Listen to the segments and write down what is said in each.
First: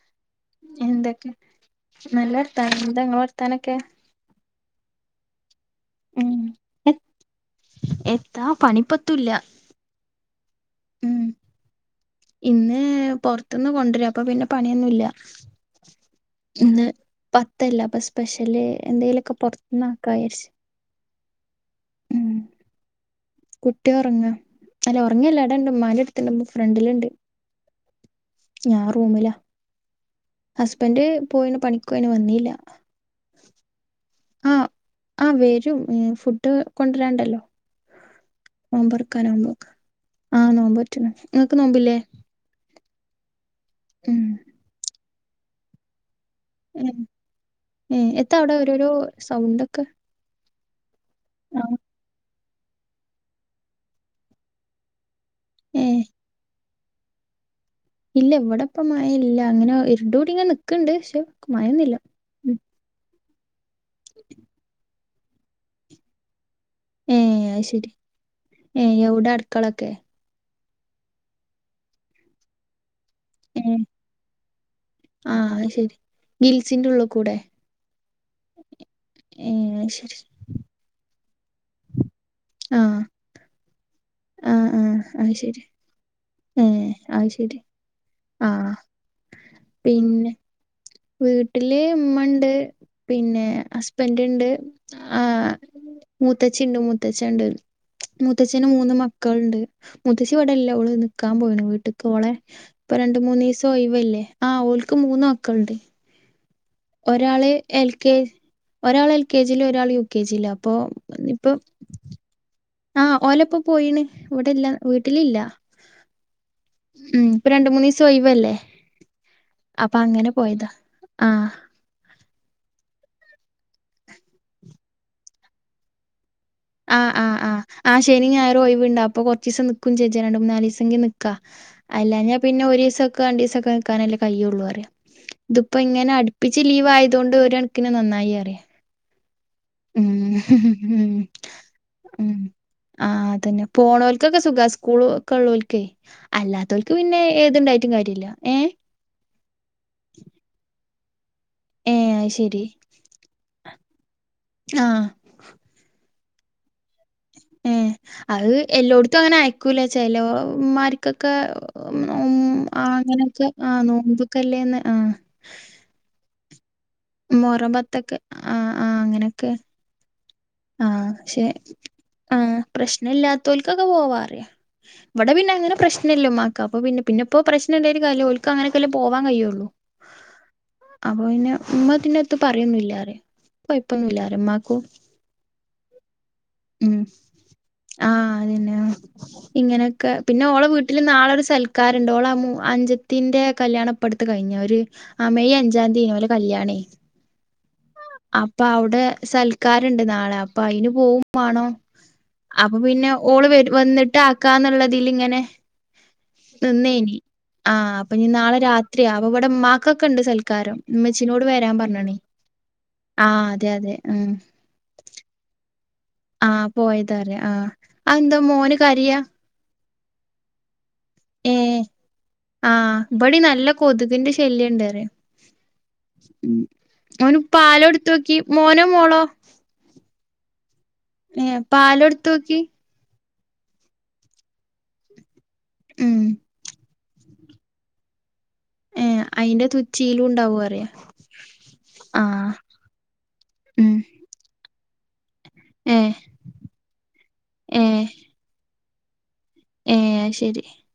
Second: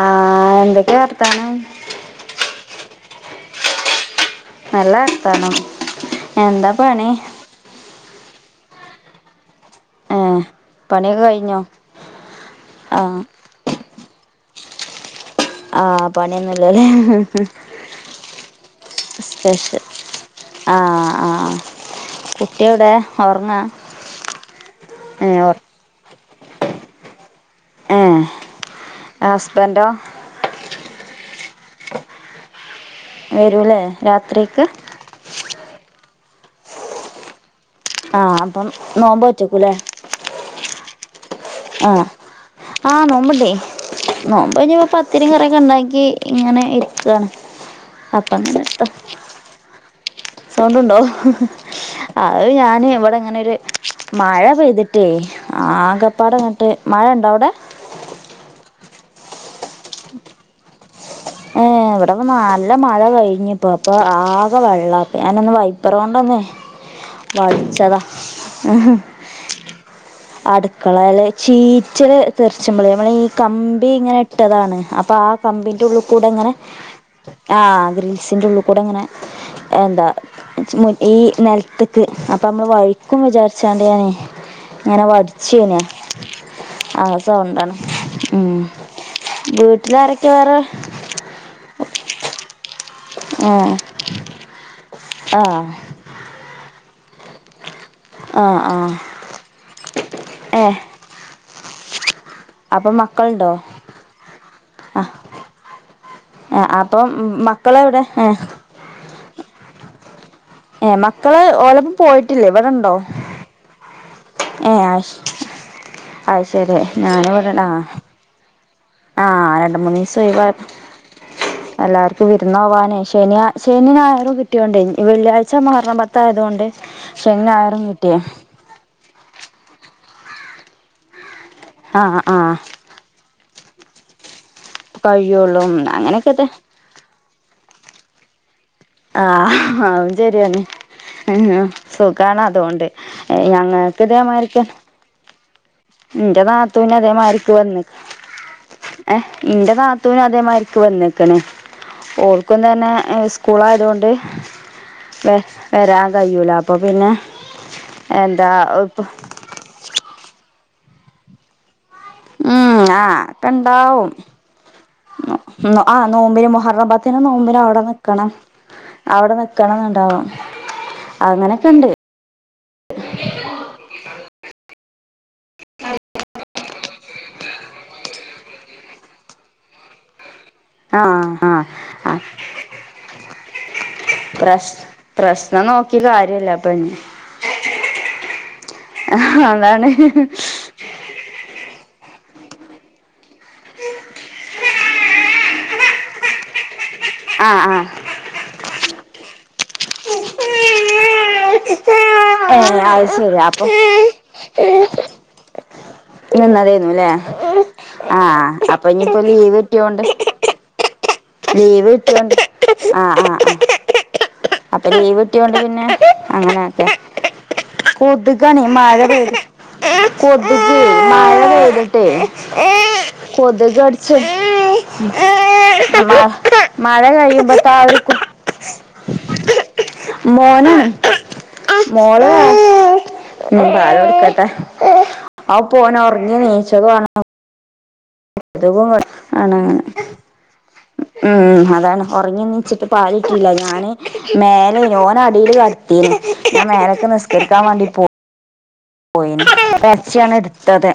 ആഹ് എന്തൊക്കെയാ എന്തൊക്കെ വർത്താനം നല്ല വർത്താന എന്താങ്ങൾ വർത്താനൊക്കെ നല്ല വർത്താനം ഉം എന്താ എ പണി എത്താ പണിപ്പത്തൂല്ല. ഏഹ് പണിയൊക്കെ ഉം കഴിഞ്ഞോ ഇന്ന് ആഹ് പൊർത്തുന്ന് കൊണ്ടരാ അപ്പൊ പിന്നെ പണിയൊന്നുംല്ല. ആഹ് പണി ഒ ഇന്ന് പത്തല്ല അപ്പൊ സ്പെഷ്യല് എന്തെയ്ലൊക്ക സ്പെഷ്യൽ പൊർത്ത്ന്നാക്കരിച്ച്, ആഹ് ആഹ് കുട്ടിയെവിടെ ഒറങ്ങാ കുട്ടി ഒറങ്ങ അല്ല ഏഹ് ഒറങ്ങല്ല ഇട ഒർ ഇണ്ട് മ്മാന്റെടുത്തിണ്ട് ഫ്രണ്ടിലുണ്ട് ഏഹ് ഹസ്ബൻ്റോ ഹസ്ബന്ൻ്റ് പോയിന് പണിക്കോയിനു വന്നീല്ല. വെരൂലേ രാത്രിക്ക് ആഹ് ആഹ് വെരും ഫുഡ് കൊണ്ടോരാണ്ടല്ലോ. ആഹ് അപ്പം നോമ്പോറ്റക്കും നോമ്പോക്ക ലേ ആഹ് നോമ്പോറ്റ്ണ് നിങ്ങക്ക് നോമ്പില്ലേ ആഹ് ആഹ് നോമ്പ്ണ്ടെ ഉം നോമ്പയ്ഞ്ഞ് ഇപ്പോ പത്തിരി കറിക്കെ ഉണ്ടാക്കി ഇങ്ങനെ ഏഹ് ഇരിക്കാണ് ഏഹ് എത്താ അവടെ അപ്പങ്ങനെ ഇത്ത, ഓരോരോ സൗണ്ടൊക്കെ, സൗണ്ടുണ്ടോ? ആഹ് ആഹ്, അത് ഞാന് ഇവിടെ ഇങ്ങനെ ഒരു മഴ പെയ്തിട്ടേ ഏ ആകപ്പാടങ്ങ്, ട്ട് മഴണ്ടോ അവിടെ? ഇല്ല വിടെ ഇപ്പ മഴ ഇല്ല ങ്ങനെ ഇരുണ്ടൂടി ഇങ്ങെനെ നിക്ക്ണ്ട് പക്ഷെ മയയൊന്നില്ല. പ്പൊ നല്ല മഴ കഴിഞ്ഞിപ്പോ അപ്പൊ ആകെ വെള്ളപ്പ ഞാനൊന്ന് വൈപ്പറോണ്ടൊന്നേ, ഏ വലിച്ചത. ക്കളൊക്കെ, അടുക്കളേൽ ചീച്ചൽ തെർച്ചുംപള് മണീ ഏ കമ്പി ഇങ്ങനെ ഇട്ടതാണ് അപ്പൊ ആ അത് കമ്പിന്റെ ശരി ഉള്ളിൽ കൂടെ ഇങ്ങനെ, ഗിൽസിന്റെ ഉള്ളിൽ കൂടെ ആഹ്, ഗ്രീൽസിന്റെറ ഉള്ളിൽ കൂടെ ങ്ങനെ ഏ അത് എന്താ, ശരി ഈ നെൽത്ത്ക്ക് അപ്പൊ മ്മള് ആ വഴിക്കും വിചാരിച്ചാണ്ടാനേ, ആ ആ ഇങ്ങനെ അത് ശരി വടിച്ചേയ്നാ, ഏ ആ അത് ശരി സൗണ്ടാണ്, ഉം ആ വീട്ടിലാരൊക്കെ പിന്നെ വേറെ, വീട്ടില് ഉമ്മ ഉണ്ട് പിന്നെ ഏഹ് ഹസ്ബൻറ് ഉണ്ട്, ആ് ആഹ് മൂത്തച്ചിണ്ട് മൂത്തച്ഛണ്ട്. ആഹ് മൂത്തഛന് ആഹ് മൂന്ന് മക്കൾണ്ട് മുത്തച്ചി ഇവിടെല്ല ഏഹ് ഓള് ന്ക്കാൻ പോയിന് വീട്ടക്ക് ഓളെ, അപ്പം പ്പ രണ്ട്, മക്കളുണ്ടോ മൂന്നീസം ഒയിവല്ലേ ആഹ് ഓൽക്ക് മൂന്ന്മക്കൾണ്ട്. ആഹ് അപ്പം മക്കളെവിടെ കെ ഏഹ്, ഒരാള് എൽ കെ ജിൽ ഒരാള് യു കെ ജിയില. ഏഹ് മക്കള് ഓലപ്പം പോയിട്ടില്ലേ ഇവിടെണ്ടോ? ആ ഓലപ്പോ പോയിണ് ഇവിടെല്ല ഏഹ് വീട്ടിലില്ല, അത് ശരി ഉം ഇപ്പ ഞാനിവിടെ രണ്ട് ആഹ് മൂന്നിസ, ഒയ് വല്ലേ, ആഹ് രണ്ട് മൂന്ന് ദിവസം ഒഴിവായപ്പൊ, ആ എല്ലാർക്കും വിരുന്ന് പോകാനേ ശനി ശെനി ഞായറും കിട്ടിയോണ്ട് വെള്ളിയാഴ്ച മുഹറം പത്തായതുകൊണ്ട്, ആഹ് ആഹ് ശനി ആഹ് ഞായറും ആഹ് കിട്ടിയേ ശെനി ഞായറും ഒഴിവുണ്ട് അപ്പൊ കൊ ച്ചീസം നിക്കുംചേച്ചാ രണ്ട്, മൂനാലീസം നിക്കാ ആഹ് അല്ലാഞാ ആഹ് പിന്നെ ഒറീസൊ രണ്ടീസൊക്കെ നിക്കാനല്ലേ കയുള്ളൂറിയ കഴിയുള്ളൂ ഇത്പ്പോ ഇങ്ങന അങ്ങനെയൊക്കെത്തെ അടുപ്പിച്ച് ലീവായ അതോണ്ട് ഒരണക്കിന് നന്നായി അറിയാ ആഹ് ആവും ശരിയാണ് ഉം ഉം ഉം സുഖാണതോണ്ട് ആഹ് ഏയ് അതന്നെ ഞങ്ങൾക്ക് പോണോൽക്കൊക്കെ ഇതേമായിരിക്ക സുഖാ സ്കൂള് ഒക്കെ ള്ളോൽക്കേയ് അല്ലാത്തോൽക്ക് പിന്നെ അതേമാരിക്ക് വന്ന് ഏതുണ്ടായിട്ടും കാര്യില്ല ഏഹ് ഏഹ് ന്റെ താത്തനു അതേമാരിക്ക് വന്നേക്കണ് ഏഹ് അത് ഓർക്കും ശരി തന്നെ ഇസ് സ്കൂളായതോണ്ട് ആഹ് വെ വെരാൻ കയ്യൂല്ല അപ്പോ പിന്നെ ഏഹ് എന്താ അത് ഇപ്പൊ എല്ലോടത്തു അങ്ങനെ അയക്കൂല ചെലോമ്മാര്ക്കൊക്കെ ഉം നും ഉം ആഹ് അങ്ങനൊക്കെ ഒക്കെ ആഹ് നോമ്പൊക്കല്ലേന്ന് ആഹ് ഉം ആ നോമ്പിന് മുഹറം പ ത്തിന് നോമ്പിന് മുഹറം അവടെ പത്തൊക്കെ നിക്കണം ആഹ് ആഹ് അവടെ അങ്ങനൊക്കെ നിക്കണം ണ്ടാവും ആഹ് പക്ഷെ ആഹ് പ്രശ്നല്ലാത്തോൽക്കൊക്കെ പോവാറിയാ വടെ പിന്നങ്ങനെ പ്രശ്നല്ല മ്മാക്ക് അപ്പൊ പിന്നെ പിന്നെപ്പോ പ്രശ്നണ്ടായിട്ടും കാര്യല്ല ഓൽക്കങ്ങാനൊക്ക പോവാ കയ്യുള്ളൂ. അപോ ആഹ് പിന്നെ ആഹ് ആ ഉമ്മത്തിന്നത്ത് പറയൊന്നുംല്ലാറ കൊയപ്പൊന്നുംല്ല പ്രശ് ഉമ്മാക്കും പ്രശ്നം നോക്കി കാര്യല്ല പെൺ ഉം ആഹ് അതന്നെ അതാണ് ഇങ്ങനെയൊക്കെ പിന്നെ ഓള വീ വീട്ടില് നാളൊരു സൽക്കാരണ്ട് ഓള അ മൂ അനുജത്തിന്റെ കല്യാണപ്പടുത്ത കയിഞ്ഞ ഒരു ആ മെയ് അഞ്ചാം തീയിനു ഓലെ കല്യാണേയ് ആഹ് ആഹ് അപ്പൊ അവടെ സൽക്കാരണ്ട് നാളെ അപ്പൊ അയിന് പോകും വാണം ഏ അപ്പൊ അത് പിന്നെ ശരി ഓള് അപ്പൊ വെരു വന്നിട്ടാ ആക്കാന്ന്ള്ളതില്ങ്ങനെ നിന്നതേന്നുല്ലേ അപ്പൊ ഇനി ആഹ് നാളെ അപ്പൊ ന്നി രാത്രിയാ പ്പൊ ഇവിടെ ലീവ് കിട്ടിയോണ്ട് ഉമ്മാക്കൊക്കെണ്ട് സൽക്കാരം ഉമ്മച്ചിനോട് വരാൻ ലീവ് പറഞ്ഞാണേ കിട്ടിയൊണ്ട് ആഹ് ആഹ് ആഹ് അതെ അതെ ഉം അപ്പൊ ലീവ് കിട്ടിയോണ്ട് പിന്നെ ആഹ് അങ്ങനെയൊക്കെ പോയതാറ ആഹ് അത് എന്താ മോന് കരിയാ കൊതുകെയ് മഴ ഏഹ് പെയ്തിട്ടെയ് ആഹ് ഇബടിം നല്ല കൊതുകടിച്ച കൊതുകിന്റെ ശല്യണ്ട്റിയാ മഴ ഉം മഴ ഓന് കഴിയുമ്പക്കാ ഒരു കു പാലൊട്ത്തോക്കി മോനോ മോളോ മോന് ഏഹ് മോളാ പാലൊട്ത്തോക്കി ഉം പാലൊടുക്കട്ടെ ആത് ഉം പ്പോനൊറങ്ങീ നീച്ചതുവാണ് തുകു ഏഹ് ആണ് അയിന്റെ തുച്ചീലുണ്ടാവും അറിയാ ഉം ഉം അതാണ് ഒറങ്ങി ആഹ് നീച്ചിട്ട് പാല് കിട്ടീല ഞാന് ഉം മേലെയ്നു ഓനടീല് കടത്തീനു ഏഹ് ഞാ മേലക്ക് നിസ്കരിക്കാൻ വാണ്ടി പോ ഏഹ് പോയിനു ഏഹ് പ്പെലെച്ചിയാണ് അത് ശരി എടുത്തത്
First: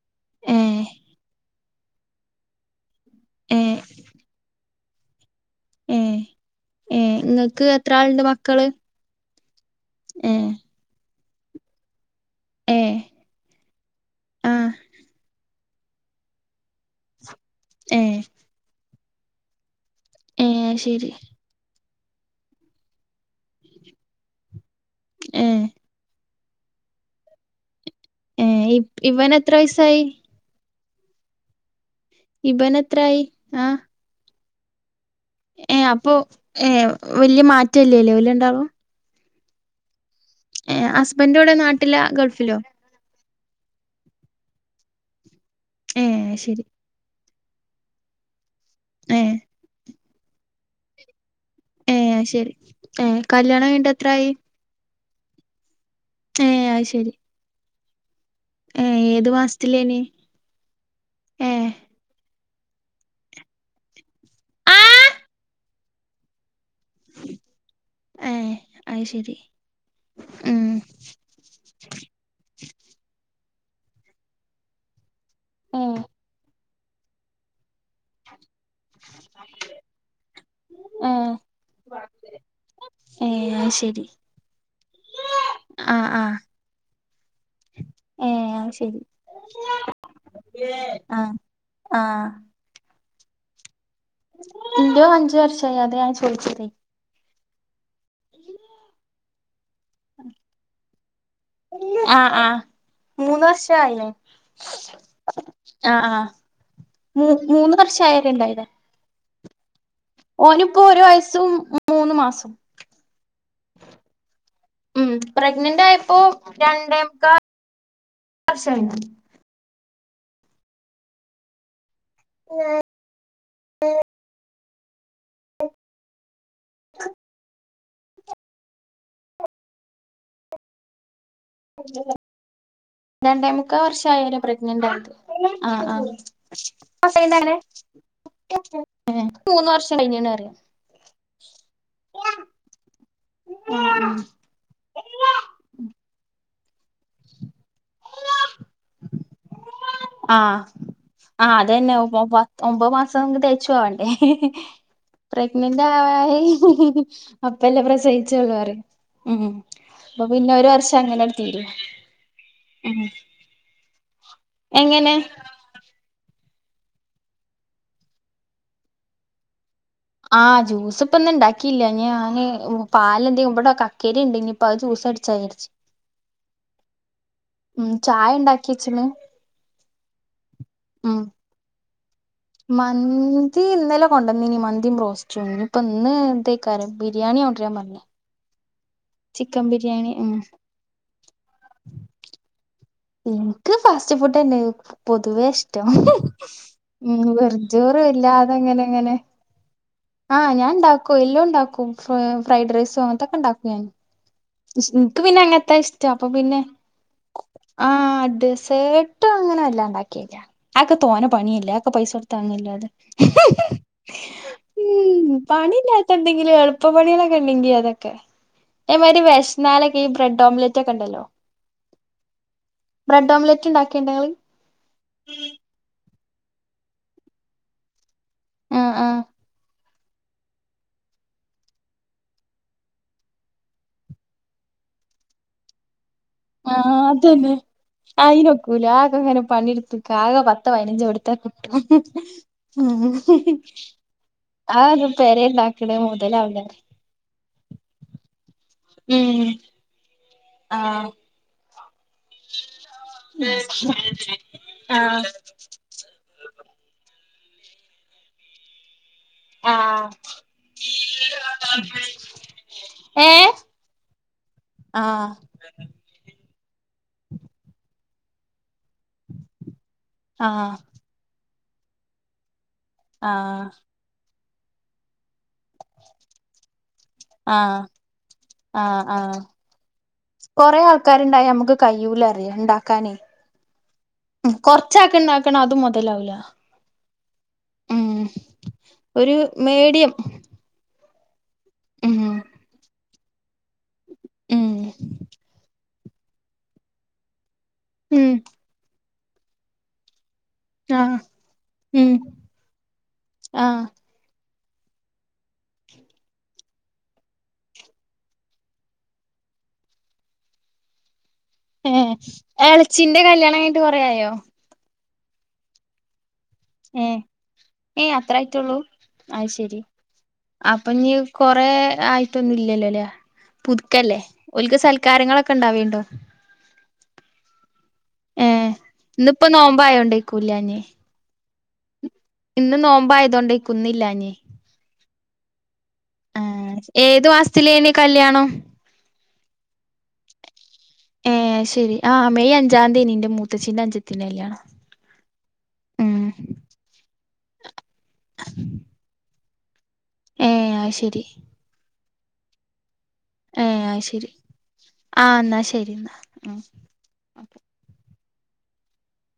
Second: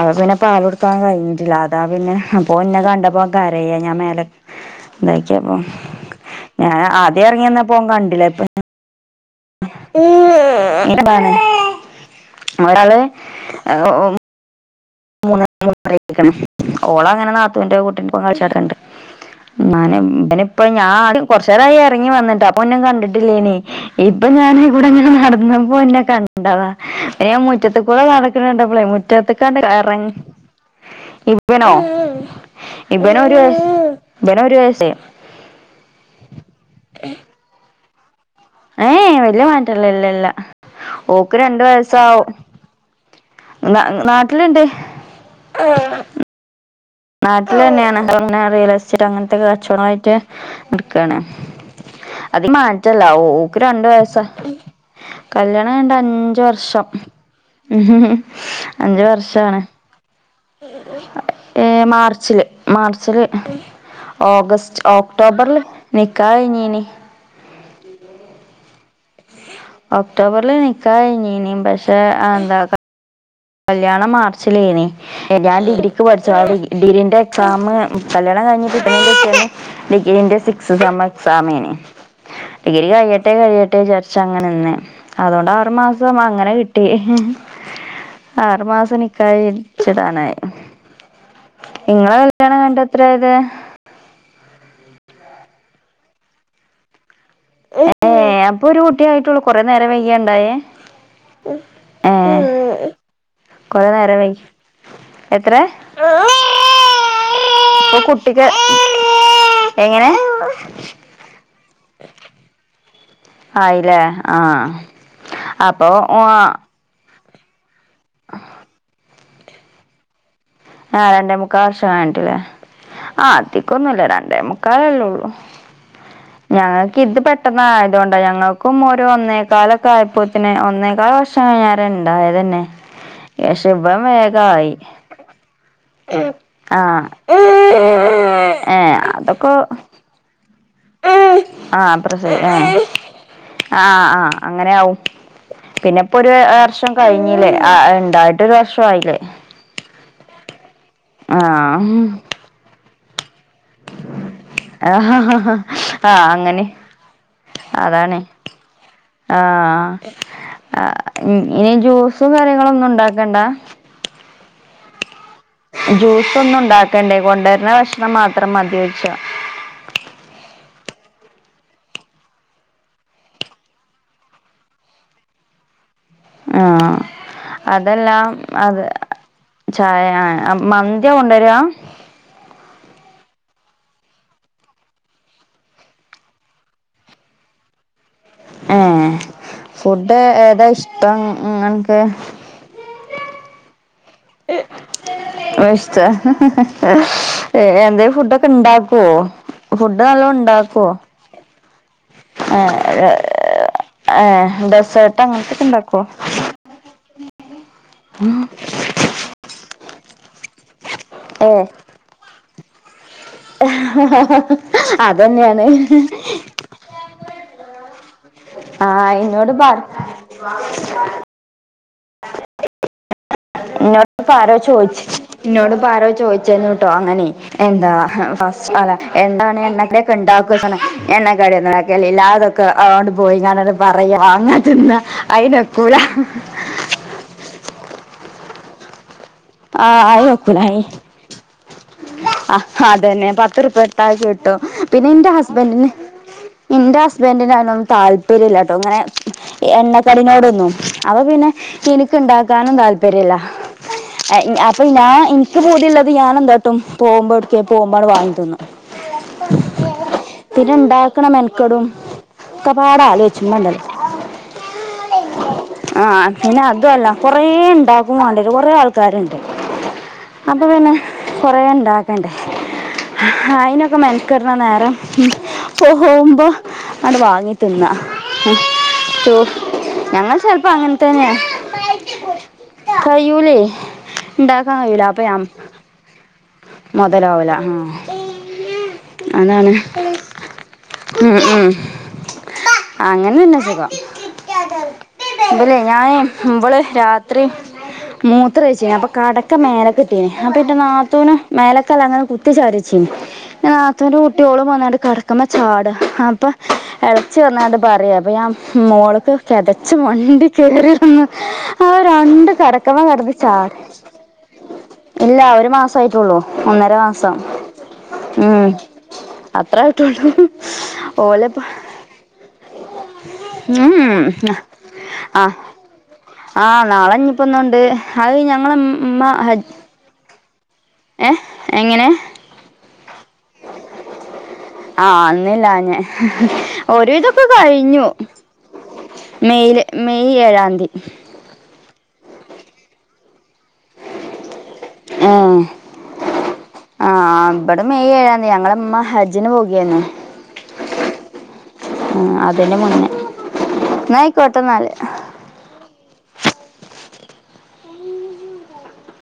അവ പിന്നെ പാല് ഏഹ് കൊടുക്കാൻ കഴിഞ്ഞിട്ടില്ല അ അതാ പിന്നെ അപ്പോൻ ന്നെ കണ്ടപ്പോ കരയാ ഏഹ് ഞാൻ മേല എന്താക്കിയപ്പോ ഏഹ് ഞാൻ ഏഹ് ആദ്യ എറങ്ങിവന്ന ഇങ്ങക്ക് പ്പോ എത്ര ആള്ണ്ട് കണ്ടില്ല ഇപ്പൊ മക്കള് ഏഹ് ഇന്റബാണ് ഒരാള് ഏഹ് ഓം ആഹ് മൂന്ന് മൂന്നരയിട്ട് കണ് ഓളങ്ങനെ നാത്തുന്റെറെ ഏഹ് കൂട്ടിന്റപ്പം കളിച്ചടക്ക്ണ്ട് നാന് ബനെ ഏഹ് പ്പോ അത് ഞാൻ ആ ശരി കൊറച്ച് കൊറച്ചേരായി എറങ്ങി വന്നിട്ട് അപ്പോൻ ന്നെ കണ്ടിട്ടില്ലേനി ഇപ്പൊ ഞാന് ഇവ്ടെങ്ങനെ ഏഹ് നടന്നപ്പോൻ ന്നെ കണ്ട ണ്ടതാ മുറ്റത്ത് കൂടെ ഏഹ് ഇ നടക്കണണ്ടപ്പളെ ഇവനെത്ര മുറ്റത്ത്ക്കാണ്ട് വയസ്സായി ഇവനോ ഇബനെ ഇബനെത്രായി ഒരു വയസ്സ് ഏഹ അപ്പൊ ഏഹ് വലിയ മാറ്റല്ലല്ലേ ഇവർ രണ്ട് ആളും ഏ വലിയ മാറ്റല്ല ഇല്ലല്ല ഏഹ് ഹസ്ബൻഡ് ഓക്ക് എവിടെ രണ്ടു വയസ നാട്ടിലാ ആവും ഗൾഫിലോ നാട്ടില്ണ്ട് ഏ ആഹ് ശരി നാട്ടിൽ തന്നെയാണ് അങ്ങനെ റിയൽ എസ്റ്റേറ്റ് ഏഹ് അങ്ങനത്തെൊക്കെ കച്ചവടായിട്ട് നടക്കാണ് ഏഹ് അത് അതിക ശരി മാറ്റല്ല ഏഹ് ഓൾക്ക് കല്യാണം രണ്ടു കഴിഞ്ഞിട്ട് വയസ്സ് എത്രായി കല്യാണം കഴിഞ്ഞ് ട്ട് അഞ്ച് ഏഹ് വർഷം അത് ശരി ഉ ഏഹ് ഏത് മാസത്തിലേനി ഏഹ് ഏ മാർച്ചില് മാർച്ചില് ഓഗസ്റ്റ് ആഹ് ഓക്ടോബറില് നിക്കാഹ് കയിഞ്ഞീനി ആഏ ഒക്ടോബർില് നിക്കാഹ് കഴിഞ്ഞിനി പക്ഷെ എന്താ കല്യാണം മാർച്ചിലേനി ഞാൻ ഡിഗ്രിക്ക് ഏഹ് പഠിച്ചു കാണ്ട് ഡിഗ്രീന്റെ എക്സാം കല്യാണം കഴിഞ്ഞിട്ട് [unintelligible] ഡിഗ്രി സിക്സ് ഏഹ് സമ്മ്എക്സാംമേനി ഡിഗ്രി കഴിയട്ടെ ഏഹ് അത് കഴിയട്ടെ ശരി വിചാരിച്ച് അങ്ങനെ ന്ന് അതൊണ്ട് ആറ് ആഹ് മാസം ആഹ് അങ്ങനെ കിട്ടി ഏഹ് ആറു അത് മാസം ശരി നിക്കാഹ് കഴിഞ്ഞ് ഇട്ചതാണ് ആഹ് ഇങ്ങളെ ആഹ് കല്യാണം കഴിഞ്ഞ് എ ത്ര വരെ ൻ്റതും അഞ്ച്‌ വർഷമായി അത ഞാൻ ചോയിച്ചതെ ഏ അപ്പൊ ഒരു കുട്ടിയായിട്ടുള്ളൂ കൊറെേ നേരം വൈകിയ്യണ്ടായേ ആഹ് ആഹ് മൂന്ന് കൊറേ വർഷയി നേരം വൈകി എത്ര ആഹ് ആഹ് മ മൂന്ന് ഇപ്പൊ വർഷം ആയിട്ടാണ് കുട്ടിക്ക് ഉണ്ടായത് എങ്ങനെ ഓനിപ്പോ ഒരു വയസ്സും മൂന്ന് മാസം ആയില്ലേ ആഹ്. ഉം പ്രഗ്നന്റ് അപ്പൊ ഓ ആയപ്പോൾ രണ്ടേ [unintelligible] ആഹ് രണ്ടേ മുക്കാൽ വർഷം കിട്ടില്ലേ ആഹ് അത്തിക്കൊന്നുല്ല രണ്ടേ മുക്കാലല്ല ഉള്ളു ഞങ്ങൾക്ക് ഇത് പെട്ടെന്ന ആയതുകൊണ്ടാ ഞങ്ങൾക്കും ഓരോന്നേക്കാലൊക്കെ ആയപ്പോത്തിന് ഒന്നേക്കാല [unintelligible] രണ്ടേ മുക്കാ വർഷയാല പ്രഗ്നന്റ് ആയിത് ആഹ് ആഹ് ആഹ് ഏ [unintelligible] മൂന്ന് വർഷം കഴിഞ്ണറിയാം ആഹ് അത്ര ആഹ് ആഹ് ആഹ് അങ്ങനെയവും പിന്നെപ്പോൊ ഒരു വർഷം കഴിഞ്ഞില്ലേ ഉണ്ടായിട്ടരു വർശു ആയില്ലേ ആഹ് ആഹ് അതന്നെ ഒമ്പത് മാസം തേച്ചു പോവണ്ടേ ആഹ് പ്രഗ്നന്റ് ആവായി അങ്ങനെ അപ്പ എല്ലാം അതാണ് പ്രസഹിച്ചള്ളൂ ഉം ആഹ് അപ്പൊ പിന്നെ ഒരു വർഷം അങ്ങനെണ്ട് തീരു ഫുഡ്‌ കാര്യങ്ങളൊന്നും ഉണ്ടാക്കണ്ട എങ്ങനെ ജ്യൂസ് ഒന്നും ഉണ്ടാക്കണ്ടേ കൊണ്ടുവരുന്ന ഭക്ഷണം മാത്രം മതി ആഹ് ജൂസ്പ്പൊന്നും ഉണ്ടാക്കില്ല പാല എന്തെങ്കും ഇവിടെ കക്കേരി ഉണ്ട ഇനിയിപ്പ അത് ജ്യൂസ് അടിച്ചായി ആഹ് ഉം അതെല്ലാ ചായ ഇണ്ടാക്കി അത് വെച്ച്ണ് ചായ മന്തിയ ഉം കൊണ്ടര മന്തി ഇന്നലെ കൊണ്ടന്നനി മന്തിയും പ്രോസ്റ്റ്യൂ ഇപ്പൊ ഇന്ന് [unintelligible] ബിരിയാണിയ കൊണ്ട്രൻ പറഞ്ഞ ഏഹ് ഫുഡ് ഉം ഏതാ ഇഷ്ടം നിങ്ങൾക്ക് ഇനിക്ക് ഫാസ്റ്റ് ഫുഡന്നെ പൊതുവേ ഇഷ്ടം ഇഷ്ട ഉം വെർഞ്ചോർ എന്തേ ഫുഡൊക്കെ ഉണ്ടാക്കുവോ വല്ലാതെങ്ങനെങ്ങനെ ഫുഡ് നല്ലോം ആഹ് ഉണ്ടാക്കുവോ ഞാൻണ്ടാക്കും എല്ലും ണ്ടാക്കും ഫ്രൈഡ് റൈസോ അങ്ങനത്തൊക്കെ ഉണ്ടാക്കും ഞാൻ ഏഹ് ഡെസേർട്ട് ഇൻക്ക് പിന്നെ അങ്ങനത്തൊക്കെ എങ്ങനത്തെ ഇണ്ടാക്കോ? ഇഷ്ടം അപ്പൊ പിന്നെ ആഹ് ഡെസേർട്ട് അങ്ങനെ എല്ലാം ഉണ്ടാക്കില്ല ആക്കെ തോന ഏഹ് പണിയില്ല ഒക്കെ പൈസ കൊടു താങ്ങില്ലാതെ ഉം അതന്നെയാണ് പണിയില്ലാത്ത എന്തെങ്കിലും എളുപ്പ പണിയല്ലാം കണ്ടെങ്കി അതക്കെ [inaudible] എനിക്ക് ഇന്നോട് പറ വെശനാലൊക്കെ ബ്രഡ് ഓംലെറ്റ് ഒക്കെ ഉണ്ടല്ലോ ബ്രഡ് ഓംലറ്റ് [unintelligible] ന്നോട് ഉണ്ടാക്കിണ്ടോ ഇങ്ങള് ഇപ്പൊ ആരോ ചോയ്ച്ചിന് അങ്ങനെ എന്താ ആഹ് ആണ് എന്താണ് എന്നൊക്കെ ഇണ്ടാക്ക എണ്ണ കടക്കല്ല ഇല്ലാതൊക്കെ അതുകൊണ്ട് പോയി ഞാനെ പറയാ വാങ്ങാ തിന്ന അയിനൊക്കൂല ആഹ് അതന്നെ അയിനൊക്കൂല ആകെങ്ങനെ ആഹ് പണിട്ത്താകെ പത്തോ അയിനൊക്കൂല പതിനഞ്ച് അടുത്ത കുട്ടും ഉം പത്ത്റുപ്പാ ഇട്ടാൽ കിട്ടും പിന്നെ ഇന്റെ ഹസ്ബന്റിന് ഇണ്ടാക്കണ മുതലാവൂല ഇന്റെ ഹസ്ബന്റീനണന്ന് താല്പ് പരില്ല ട്ടോ അങ്ങനെ ഉം എണ്ണ കടിനോടൊന്നും ആഹ് അപ്പ പിന്നെ എനിക്ക് ഉണ്ടാക്കാനും താല്പര്യല്ല ഉം അപ്പം ഞാൻ ഇനിക്ക് പൂതിള്ളത് ഞാൻ എന്താട്ടും പോകുമ്പോ എടുക്കെ പോകുമ്പോട്ങ്ങ് വാങ്ങി തിന്നും ആഹ് പിന്നെ ഇണ്ടാക്കണ മെനക്കടും ഒക്കെപാട ഏഹ് ആലോചിച്ചണ്ടല്ല ആഹ് ആഹ് പിന്നെ അതു അല്ല കൊറെ ഇണ്ടാക്കും വാണ്ടിയൊരും കൊറെ ആൾ ക്കാരുണ്ട് അപ്പൊ ആഹ് പിന്നെ കൊറേ ഇണ്ടാക്കണ്ടേ ആഹ് അയിനൊക്കെ മെനക്കെടുന്ന നേരം പോകുമ്പോ ആട് വാങ്ങി ആഹ് തിന്നാ [unintelligible] കൊറെ ആൾക്കാര്ണ്ടായ ഞമ്മക്ക് കയ്യൂല പറിയാ ഇണ്ടാക്കാനേ കയ്യൂലേ ഉം ഇണ്ടാക്കാൻ കഴിയൂല അപ്പൊ ഞാൻ കൊറച്ചാക്ക്ണ്ടാക്കണെ അത് മുതലാവൂല മുതലാവൂല ഉം ആ ഒരു അതാണ് മീഡിയം ഉം ഉം ഉം അങ്ങനെ [unintelligible] ഉം ഇബലെ ഞാനെ ഇവള് രാത്രി ഉം മൂത് [unintelligible] അപ്പ കടക്ക് ഒക്കെ മേലക്ക്ട്ടീന് അപ്പൊ ഇൻ്റെ ആഹ് നാത്തൂനും മേലക്കല്ല ഉം ഇങ്ങനെ കുത്തി ചാരി വെച്ചീനി [unintelligible] ആഹ് ത്തൂൻ്റെ കുട്ടി ഓളും വന്നാണ്ട് കെടക്കമ്മേ ചാടാ അപ്പൊ എളച്ചി വന്നാണ്ട് പറയാ അപ്പൊ ഞാ മോളക്ക് കെതച്ച് മണ്ടി [unintelligible] അപ്പ ഏഹ് രണ്ട് കെടക്കേമ് എളച്ചിന്റെ കെടന്ന് കല്യാണം ചാടാ കഴിഞ്ഞിട്ട് കൊറേ ആയോ ഇല്ല ഒരു മാസയിട്ടുള്ളൂ ഒന്നര ഏഹ് മാസം ഏഹ് അത്ര ഉം ആയിറ്റുള്ളൂ അത് അത്ര ശരി ആയിട്ടുള്ളൂ അപ്പൊ ഇനി ഓലപ്പ കൊറെ ആയി മറ്റൊന്നും ഇല്ലല്ലോ ല്ലേ പുതുക്കല്ലേ ഉം ഓൽക്ക് ആ സൽക്കാരങ്ങളൊക്കെ ഇണ്ടാവേണ്ടു ആഹ് നാളെ ഇന്നിപ്പൊന്ന്ണ്ട് അത് ഞങ്ങളെ ഉമ് ഉമ്മ ഹജ് ക്കൂല്ലാന്നി ഏഹ് എങ്ങനെ? ഇന്ന് നോമ്പായതോണ്ടേയിക്കും ഇന്നില്ലാഞ്ഞി ആഹ് ഇന്നില്ലാഞ്ഞേ ആഹ് ഒരു ഏത് വിധോക്കെ മാസത്തിലേനി കഴിഞ്ഞു കല്യാണം മെയില് മെയ് ഏഴാം തീ ഏഹ് അത് ശെരി ആഹ് മെയ് അഞ്ചാം തീയേനി ഇന്റെ മൂത്തച്ചിന്റെ അൻഞ്ചത്തിന്റെ കല്യാണം ഏഹ് ഉം ആഹ് ഇവിടെ മെയ് ഏഴാം തീ ഞങ്ങളമ്മ ഹജ് ഹജ്ജിന് പോകേനി ഏഹ് അയ് ശരി ഉം അതിന്റെ മുന്നേ ഏഹ് അത് ശെരി ഇന്നായിക്കോട്ടെന്നാല് ആഹ് ഇന്നാ ശരി ഇന്നാ